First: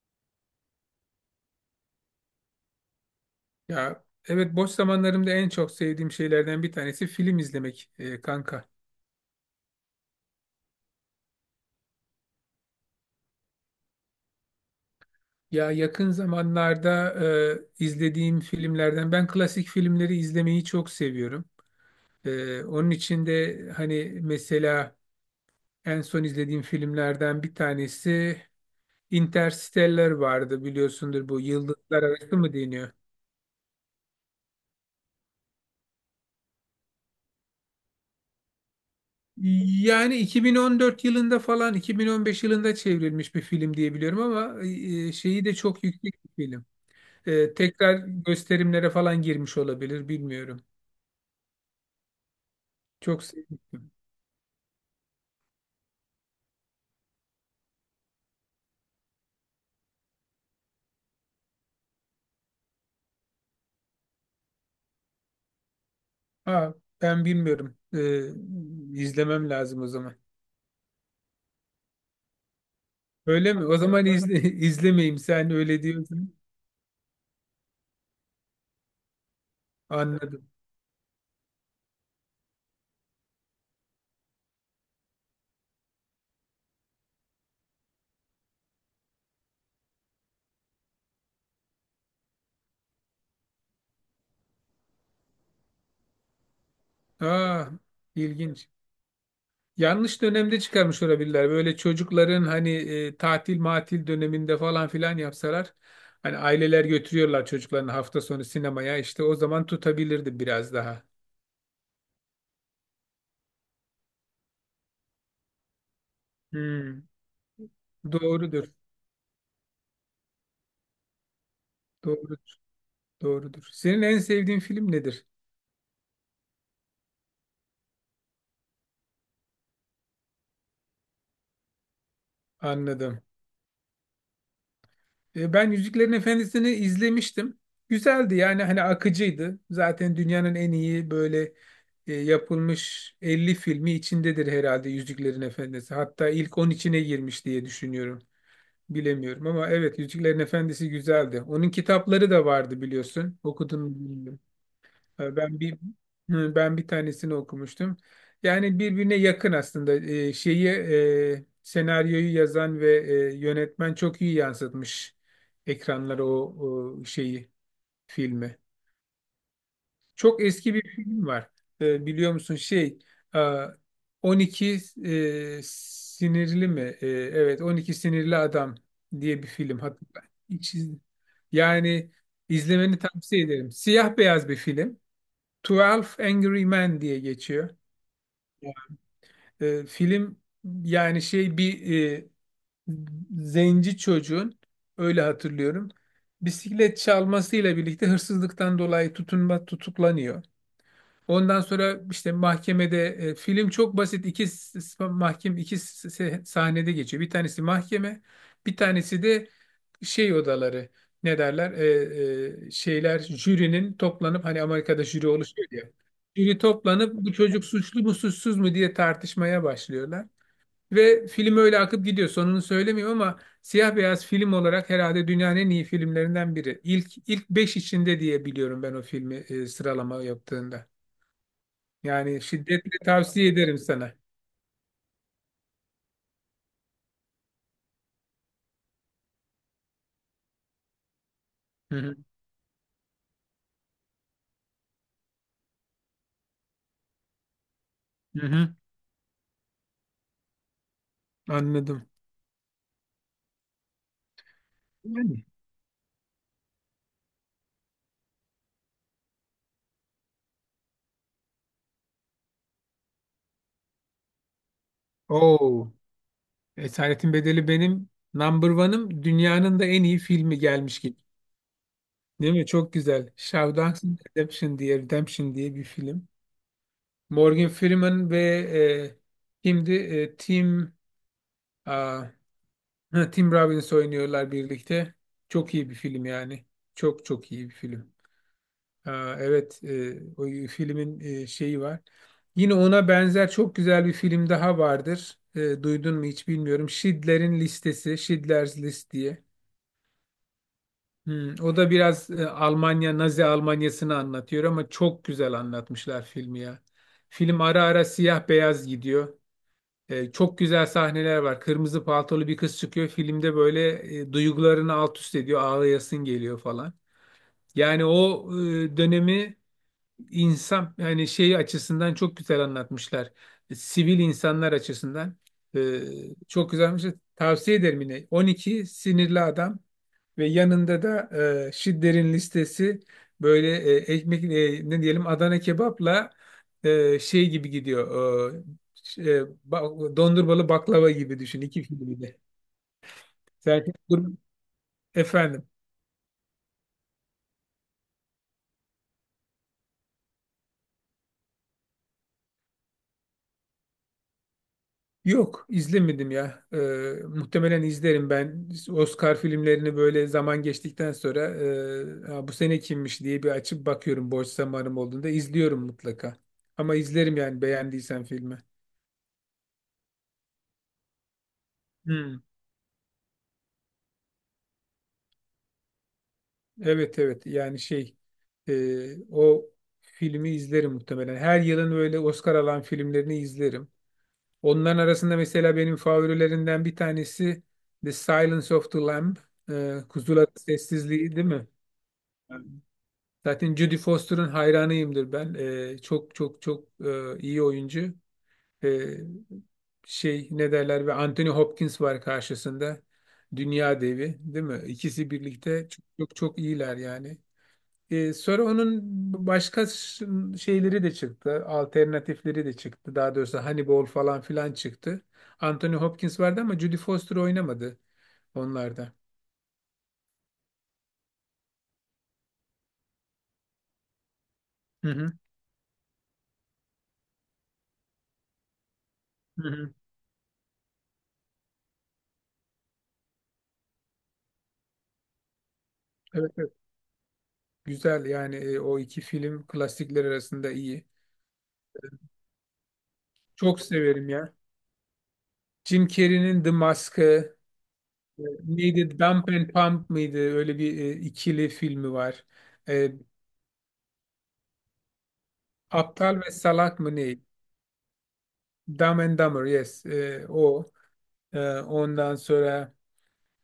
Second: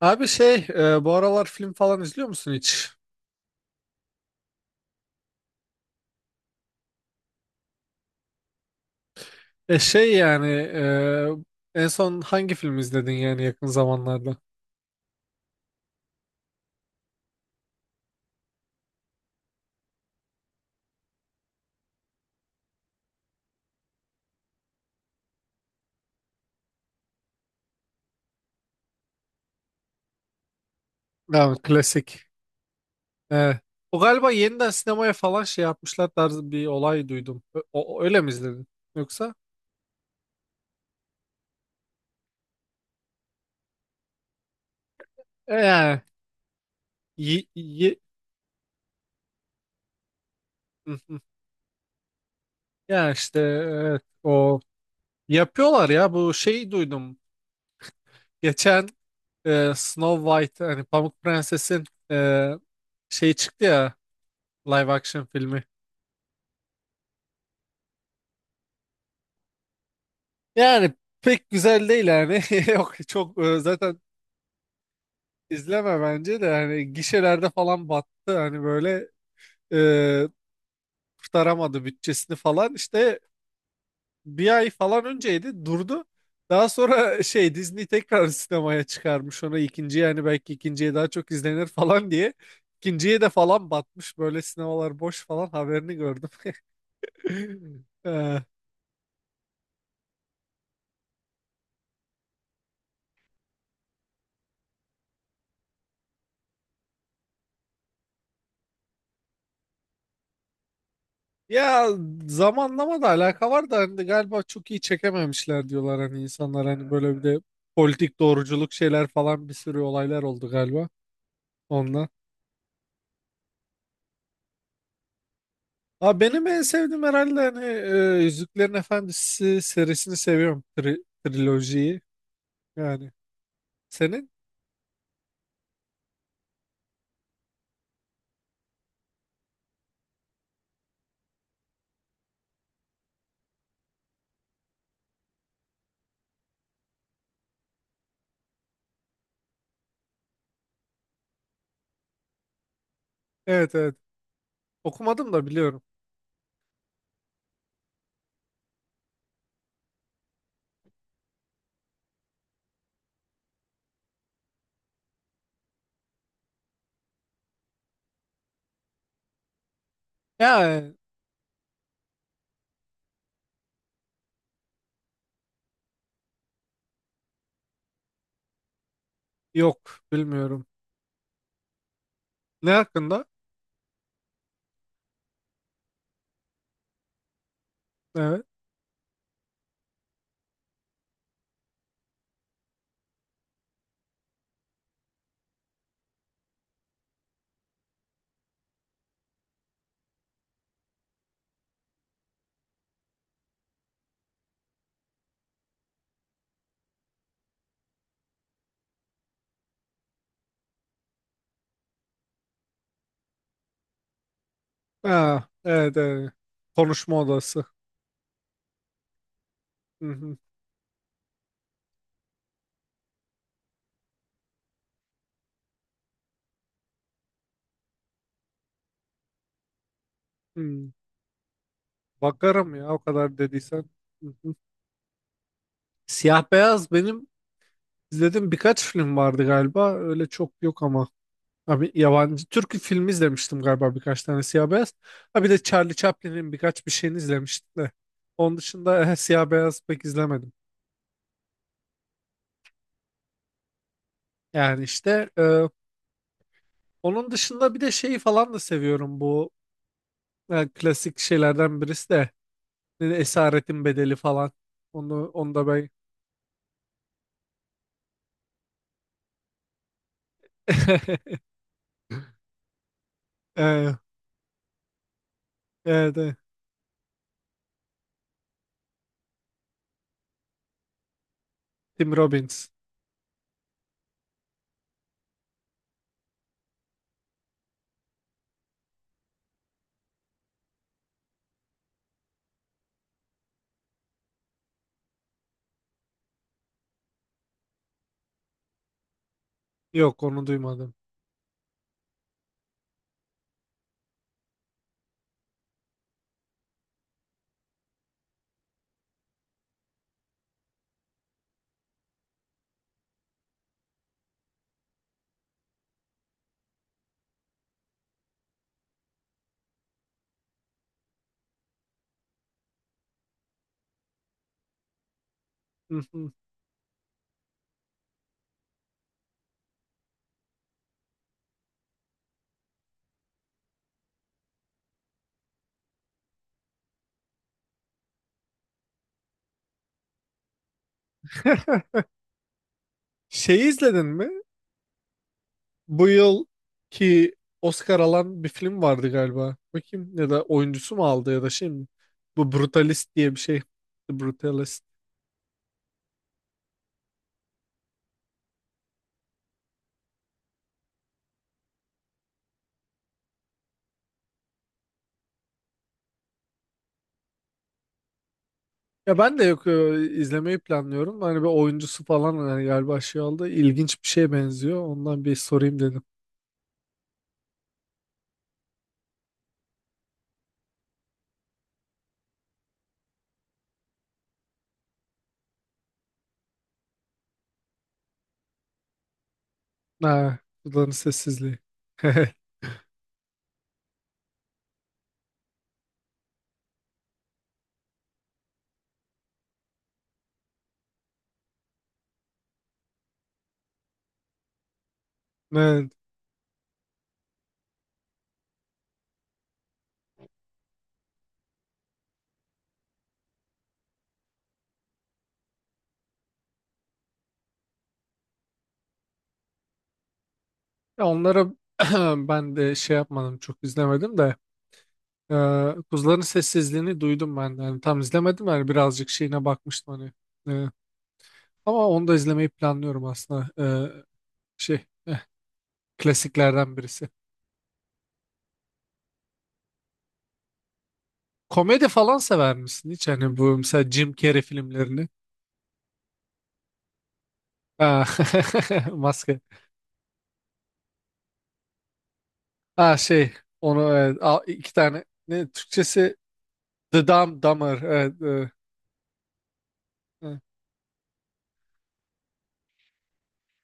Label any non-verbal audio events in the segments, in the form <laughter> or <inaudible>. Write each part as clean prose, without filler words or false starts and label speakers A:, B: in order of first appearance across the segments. A: Abi bu aralar film falan izliyor musun hiç?
B: Ya evet boş zamanlarımda en çok sevdiğim şeylerden bir tanesi film izlemek, kanka.
A: Yani en son hangi film izledin yani yakın zamanlarda?
B: Ya yakın zamanlarda izlediğim filmlerden ben klasik filmleri izlemeyi çok seviyorum. Onun için de hani mesela en son izlediğim filmlerden bir tanesi Interstellar vardı, biliyorsundur, bu
A: Yani
B: Yıldızlar
A: klasik.
B: Arası mı deniyor?
A: Evet. O galiba yeniden sinemaya falan şey yapmışlar tarzı bir olay duydum. O, öyle mi izledin? Yoksa?
B: Yani 2014 yılında falan 2015 yılında çevrilmiş bir film diye biliyorum ama şeyi
A: E,
B: de çok
A: yani
B: yüksek bir film.
A: y-
B: Tekrar
A: y-
B: gösterimlere falan girmiş olabilir, bilmiyorum.
A: Hı hı. Ya
B: Çok
A: işte
B: sevmiştim.
A: evet, o yapıyorlar ya bu şeyi duydum. Geçen Snow White hani Pamuk Prenses'in e, şey çıktı ya, live action filmi.
B: Ha, ben bilmiyorum. İzlemem lazım o zaman.
A: Yani pek güzel değil yani. <laughs> Yok çok
B: Öyle mi? O
A: zaten
B: zaman izle, <laughs> izlemeyeyim, sen öyle
A: izleme
B: diyorsun.
A: bence de, yani gişelerde falan battı hani böyle, e,
B: Anladım.
A: kurtaramadı bütçesini falan işte, bir ay falan önceydi durdu. Daha sonra <laughs> Disney tekrar sinemaya çıkarmış onu ikinci, yani belki ikinciye daha çok izlenir falan diye. İkinciye de falan batmış, böyle sinemalar boş falan haberini gördüm.
B: Aa,
A: <laughs> E,
B: ilginç. Yanlış dönemde çıkarmış olabilirler. Böyle çocukların hani tatil matil döneminde falan filan yapsalar. Hani aileler götürüyorlar çocuklarını hafta sonu sinemaya. İşte o zaman tutabilirdi biraz daha.
A: Ya zamanlama da alaka var da, hani galiba çok iyi çekememişler diyorlar hani insanlar, hani
B: Hmm,
A: böyle bir de politik doğruculuk
B: doğrudur.
A: şeyler falan, bir sürü olaylar oldu galiba onunla.
B: Doğru. Doğrudur. Senin en sevdiğin film nedir?
A: Aa, benim en sevdiğim herhalde hani Yüzüklerin Efendisi serisini seviyorum. Trilojiyi yani.
B: Anladım.
A: Senin?
B: Ben Yüzüklerin Efendisi'ni izlemiştim. Güzeldi, yani hani akıcıydı. Zaten dünyanın en iyi böyle yapılmış 50 filmi içindedir herhalde, Yüzüklerin Efendisi. Hatta ilk 10 içine girmiş diye düşünüyorum. Bilemiyorum ama evet, Yüzüklerin Efendisi güzeldi. Onun kitapları da vardı, biliyorsun.
A: Evet,
B: Okudun
A: evet.
B: mu bilmiyorum.
A: Okumadım
B: Ee,
A: da
B: Ben bir
A: biliyorum.
B: hı, ben bir tanesini okumuştum. Yani birbirine yakın aslında. Şeyi, senaryoyu yazan ve yönetmen çok iyi yansıtmış ekranlara o şeyi, filmi. Çok eski
A: Ya
B: bir film var. Biliyor musun şey, e, 12, sinirli mi? Evet, 12 sinirli adam diye bir film
A: yok,
B: hatta.
A: bilmiyorum.
B: Hiç iz- Yani
A: Ne
B: izlemeni
A: hakkında?
B: tavsiye ederim. Siyah beyaz bir film. Twelve Angry Men diye geçiyor.
A: Evet.
B: Film, yani şey bir zenci çocuğun, öyle hatırlıyorum. Bisiklet çalmasıyla birlikte hırsızlıktan dolayı tutuklanıyor. Ondan sonra işte mahkemede film çok basit, iki sahnede geçiyor. Bir tanesi mahkeme, bir tanesi de şey odaları, ne derler, şeyler, jürinin toplanıp, hani Amerika'da jüri
A: Ha,
B: oluşuyor ya,
A: evet, evet.
B: jüri toplanıp
A: Konuşma
B: bu
A: odası.
B: çocuk suçlu mu suçsuz mu diye tartışmaya
A: Hı
B: başlıyorlar
A: hı.
B: ve film öyle akıp gidiyor, sonunu söylemiyorum ama siyah beyaz film olarak herhalde dünyanın en iyi filmlerinden biri, ilk 5 içinde diye biliyorum ben o filmi sıralama yaptığında.
A: Hı.
B: Yani
A: Bakarım ya, o
B: şiddetle
A: kadar
B: tavsiye ederim
A: dediysen.
B: sana.
A: Hı hı. Siyah beyaz benim izlediğim birkaç film vardı galiba. Öyle çok yok ama. Abi
B: Hı hı.
A: yabancı Türk filmi izlemiştim galiba, birkaç tane siyah beyaz. Ha bir de Charlie Chaplin'in birkaç bir şeyini izlemiştim de.
B: Hı
A: Onun
B: hı.
A: dışında <laughs> siyah beyaz pek izlemedim.
B: Anladım.
A: Yani işte
B: Yani.
A: onun dışında bir de şeyi falan da seviyorum, bu klasik şeylerden birisi de Esaretin Bedeli falan. Onu da ben
B: Oo. Esaretin Bedeli benim number one'ım. Dünyanın da en iyi filmi gelmiş gibi.
A: <laughs>
B: Değil mi? Çok güzel.
A: e,
B: Shawshank Redemption diye, Redemption diye bir
A: evet,
B: film.
A: evet.
B: Morgan Freeman ve şimdi
A: Tim
B: aa,
A: Robbins.
B: ha, Tim Robbins oynuyorlar birlikte. Çok iyi bir film yani. Çok çok iyi bir film. Aa, evet, o filmin şeyi var. Yine ona benzer çok güzel bir film daha vardır. Duydun mu hiç bilmiyorum. Schindler'in Listesi, Schindler's List diye.
A: Yok onu duymadım.
B: Hmm, o da biraz Almanya, Nazi Almanyası'nı anlatıyor ama çok güzel anlatmışlar filmi ya. Film ara ara siyah beyaz gidiyor. Çok güzel sahneler var. Kırmızı paltolu bir kız çıkıyor. Filmde böyle duygularını alt üst ediyor. Ağlayasın geliyor falan. Yani o dönemi insan yani şey açısından çok güzel anlatmışlar. Sivil insanlar açısından. E,
A: Hı hı.
B: Çok güzelmiş. Tavsiye ederim yine. 12 Sinirli Adam. Ve yanında da şidderin listesi, böyle ekmek, ne diyelim, Adana kebapla şey gibi gidiyor. Ş- e, Dondurmalı baklava gibi düşün iki filmi de.
A: Şeyi
B: Serkan
A: izledin mi,
B: Dur- Efendim.
A: bu yıl ki Oscar alan bir film vardı galiba? Bakayım, ya da oyuncusu mu aldı ya da şey mi? Bu Brutalist diye bir şey. The Brutalist.
B: Yok izlemedim ya. Muhtemelen izlerim ben. Oscar filmlerini böyle zaman geçtikten sonra "Ha, bu sene kimmiş" diye bir açıp bakıyorum, boş zamanım olduğunda izliyorum mutlaka. Ama izlerim yani beğendiysen filmi.
A: Ya ben de yok, izlemeyi planlıyorum. Hani bir oyuncusu falan
B: Hmm.
A: hani galiba şey oldu. İlginç bir şeye benziyor. Ondan bir sorayım dedim.
B: Evet, evet yani şey, o filmi izlerim muhtemelen. Her yılın böyle Oscar alan filmlerini izlerim. Onların arasında mesela benim favorilerinden bir tanesi The Silence of the Lamb.
A: Ha,
B: Kuzuların
A: kulağın
B: Sessizliği değil
A: sessizliği.
B: mi?
A: <laughs>
B: Evet. Zaten Jodie Foster'ın hayranıyımdır ben. Çok çok çok iyi oyuncu. E, Şey ne derler, ve Anthony Hopkins var karşısında. Dünya devi değil mi? İkisi birlikte
A: Evet.
B: çok, çok, çok iyiler yani. Sonra onun başka şeyleri de çıktı. Alternatifleri de çıktı. Daha doğrusu Hannibal falan filan çıktı. Anthony Hopkins vardı ama Judy Foster oynamadı onlarda.
A: Ya onlara <clears throat> ben de şey yapmadım, çok izlemedim de
B: Hı hı.
A: e, Kuzuların Sessizliğini duydum ben de. Yani tam izlemedim yani, birazcık şeyine
B: Hı hı.
A: bakmıştım hani. Ee, Ama onu da izlemeyi planlıyorum aslında. Şey, eh,
B: Evet, evet.
A: Klasiklerden birisi.
B: Güzel yani, o iki film klasikler arasında iyi.
A: Komedi falan sever misin hiç? Hani bu
B: Çok
A: mesela Jim
B: severim
A: Carrey
B: ya.
A: filmlerini.
B: Jim Carrey'nin The Mask'ı,
A: Ha, <laughs>
B: neydi?
A: maske.
B: Dump and Pump mıydı? Öyle bir ikili filmi var.
A: Ha
B: E,
A: şey, onu evet, iki tane. Ne Türkçesi?
B: Aptal ve Salak
A: The
B: mı ne?
A: Dumb Dumber. Evet, evet.
B: Dumb and Dumber yes.
A: Evet.
B: O. Ondan sonra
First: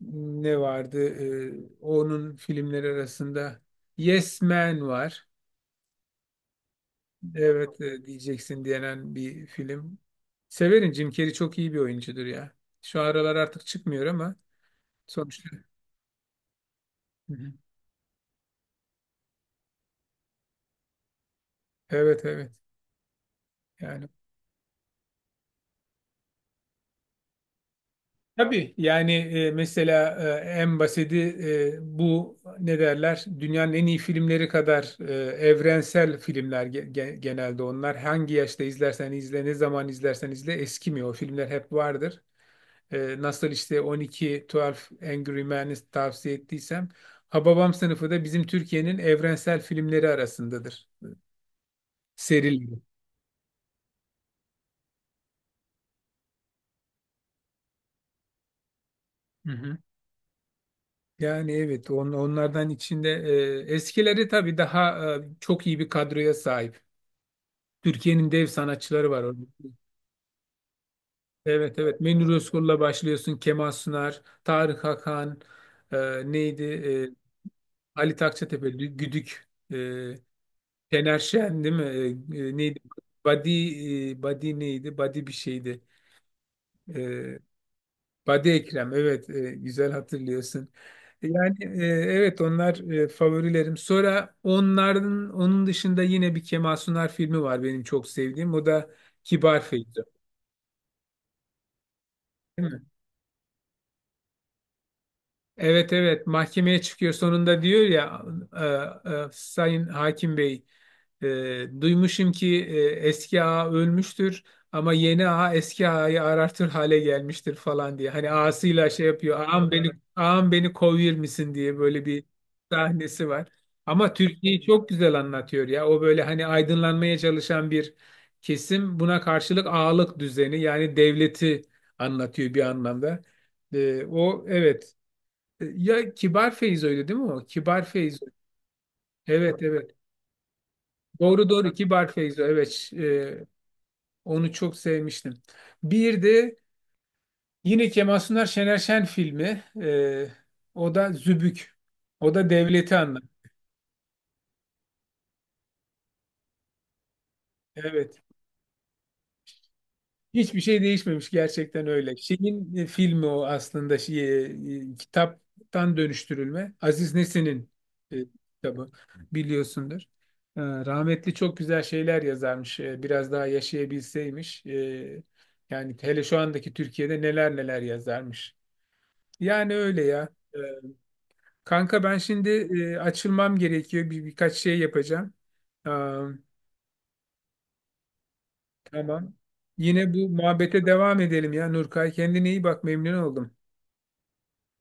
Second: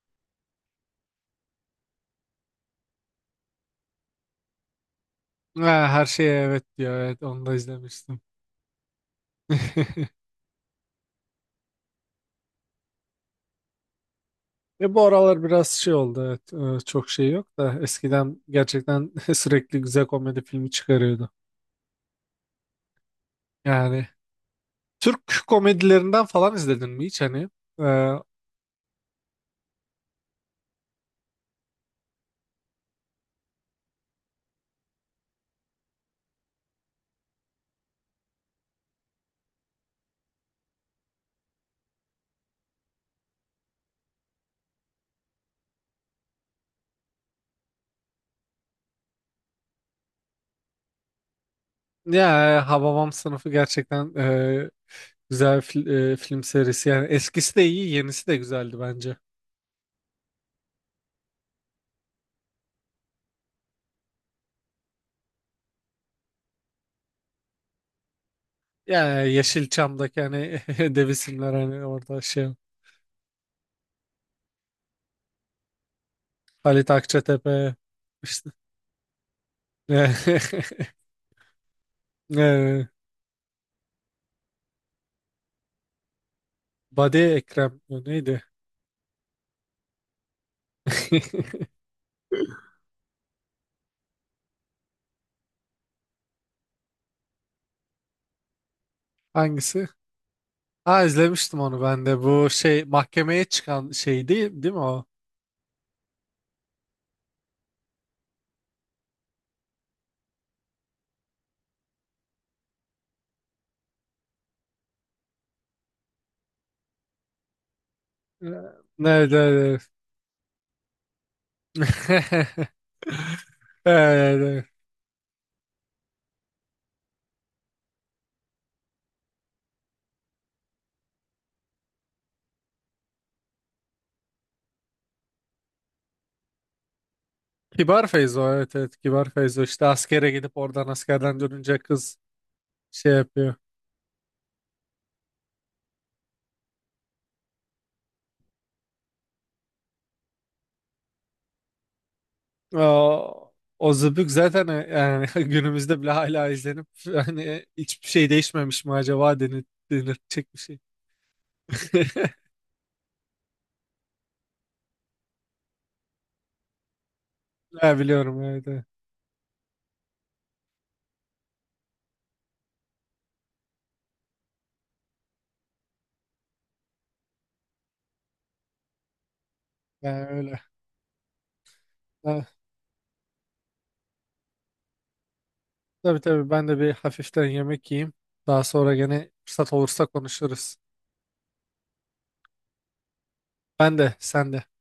B: ne vardı? Ee, Onun filmleri arasında Yes Man var.
A: Ha, her şeye evet diyor. Evet, onu da
B: Evet,
A: izlemiştim.
B: diyeceksin diyenen bir film.
A: <laughs>
B: Severim, Jim Carrey çok iyi bir oyuncudur ya. Şu aralar artık çıkmıyor ama
A: Bu aralar
B: sonuçta.
A: biraz şey oldu. Evet, çok şey
B: Hı
A: yok
B: hı.
A: da eskiden gerçekten <laughs> sürekli güzel komedi filmi çıkarıyordu.
B: Evet, evet.
A: Yani
B: Yani
A: Türk komedilerinden falan izledin mi hiç hani? Ee,
B: tabii yani, mesela en basiti, bu ne derler? Dünyanın en iyi filmleri kadar evrensel filmler genelde onlar. Hangi yaşta izlersen izle, ne zaman izlersen izle, eskimiyor. O filmler hep vardır. Nasıl işte 12, 12 Angry Men'i tavsiye ettiysem, Hababam sınıfı da bizim Türkiye'nin evrensel filmleri arasındadır.
A: ya
B: Serileri.
A: Hababam Sınıfı gerçekten güzel film serisi. Yani eskisi de iyi, yenisi de güzeldi bence.
B: Hı hı. Yani evet, onlardan içinde eskileri tabii daha çok iyi bir kadroya sahip. Türkiye'nin dev sanatçıları var
A: Yani
B: orada.
A: Yeşilçam'daki hani <laughs> dev isimler,
B: Evet,
A: hani
B: evet,
A: orada
B: Münir
A: şey,
B: Özkul'la başlıyorsun. Kemal Sunar, Tarık Hakan, e, neydi?
A: Halit Akçatepe
B: Ali
A: işte
B: Takçatepe, Güdük.
A: <laughs> e,
B: Şener Şen değil mi? Neydi? Badi, Badi neydi? Badi bir şeydi.
A: Badi
B: Ee,
A: Ekrem neydi?
B: Badi Ekrem. Evet, güzel hatırlıyorsun.
A: <laughs>
B: Yani, evet onlar favorilerim. Sonra onların onun dışında yine bir Kemal Sunal filmi var benim çok sevdiğim. O da Kibar
A: Hangisi?
B: Feyzo.
A: Ha, izlemiştim onu ben de. Bu şey mahkemeye çıkan şey değil, değil mi o?
B: Evet, evet mahkemeye çıkıyor sonunda diyor ya, Sayın Hakim Bey, duymuşum ki eski ağa ölmüştür ama yeni ağa eski ağayı arartır hale gelmiştir falan diye. Hani
A: Ee,
B: ağasıyla şey
A: Evet,
B: yapıyor, ağam
A: evet,
B: beni, ağam beni kovur misin diye, böyle bir
A: evet. <laughs>
B: sahnesi var. Ama
A: Evet,
B: Türkiye'yi
A: evet.
B: çok güzel anlatıyor ya, o böyle hani aydınlanmaya çalışan bir kesim, buna karşılık ağalık düzeni, yani devleti anlatıyor bir anlamda. O evet, ya Kibar Feyzo öyle değil mi o? Kibar
A: Kibar
B: Feyzo.
A: Feyzo, evet evet, Kibar Feyzo
B: Evet,
A: işte
B: evet.
A: askere gidip, oradan askerden
B: Doğru, doğru,
A: dönünce
B: Kibar
A: kız
B: Feyzo. Evet.
A: şey
B: e,
A: yapıyor.
B: Onu çok sevmiştim. Bir de yine Kemal Sunar Şener Şen filmi. O da Zübük. O da devleti anlat.
A: O, o Zıbık zaten, yani <laughs> günümüzde bile hala izlenip, hani hiçbir
B: Evet.
A: şey değişmemiş mi acaba denir, denilecek bir
B: Hiçbir
A: şey.
B: şey değişmemiş gerçekten öyle.
A: <laughs>
B: Şeyin filmi o aslında, şey, kitaptan dönüştürülme. Aziz Nesin'in
A: Ha,
B: e,
A: biliyorum, evet, evet.
B: kitabı, biliyorsundur. Rahmetli çok güzel şeyler yazarmış. Biraz daha yaşayabilseymiş. Yani hele şu andaki Türkiye'de neler neler yazarmış. Yani öyle
A: Yani
B: ya.
A: öyle.
B: E, Kanka, ben
A: Ha,
B: şimdi, açılmam gerekiyor. Birkaç şey yapacağım.
A: tabii
B: Aa,
A: tabii, ben de bir hafiften yemek yiyeyim. Daha sonra gene
B: tamam.
A: fırsat olursa
B: Yine bu
A: konuşuruz.
B: muhabbete devam edelim ya, Nurkay. Kendine iyi bak, memnun oldum.
A: Ben de sen de.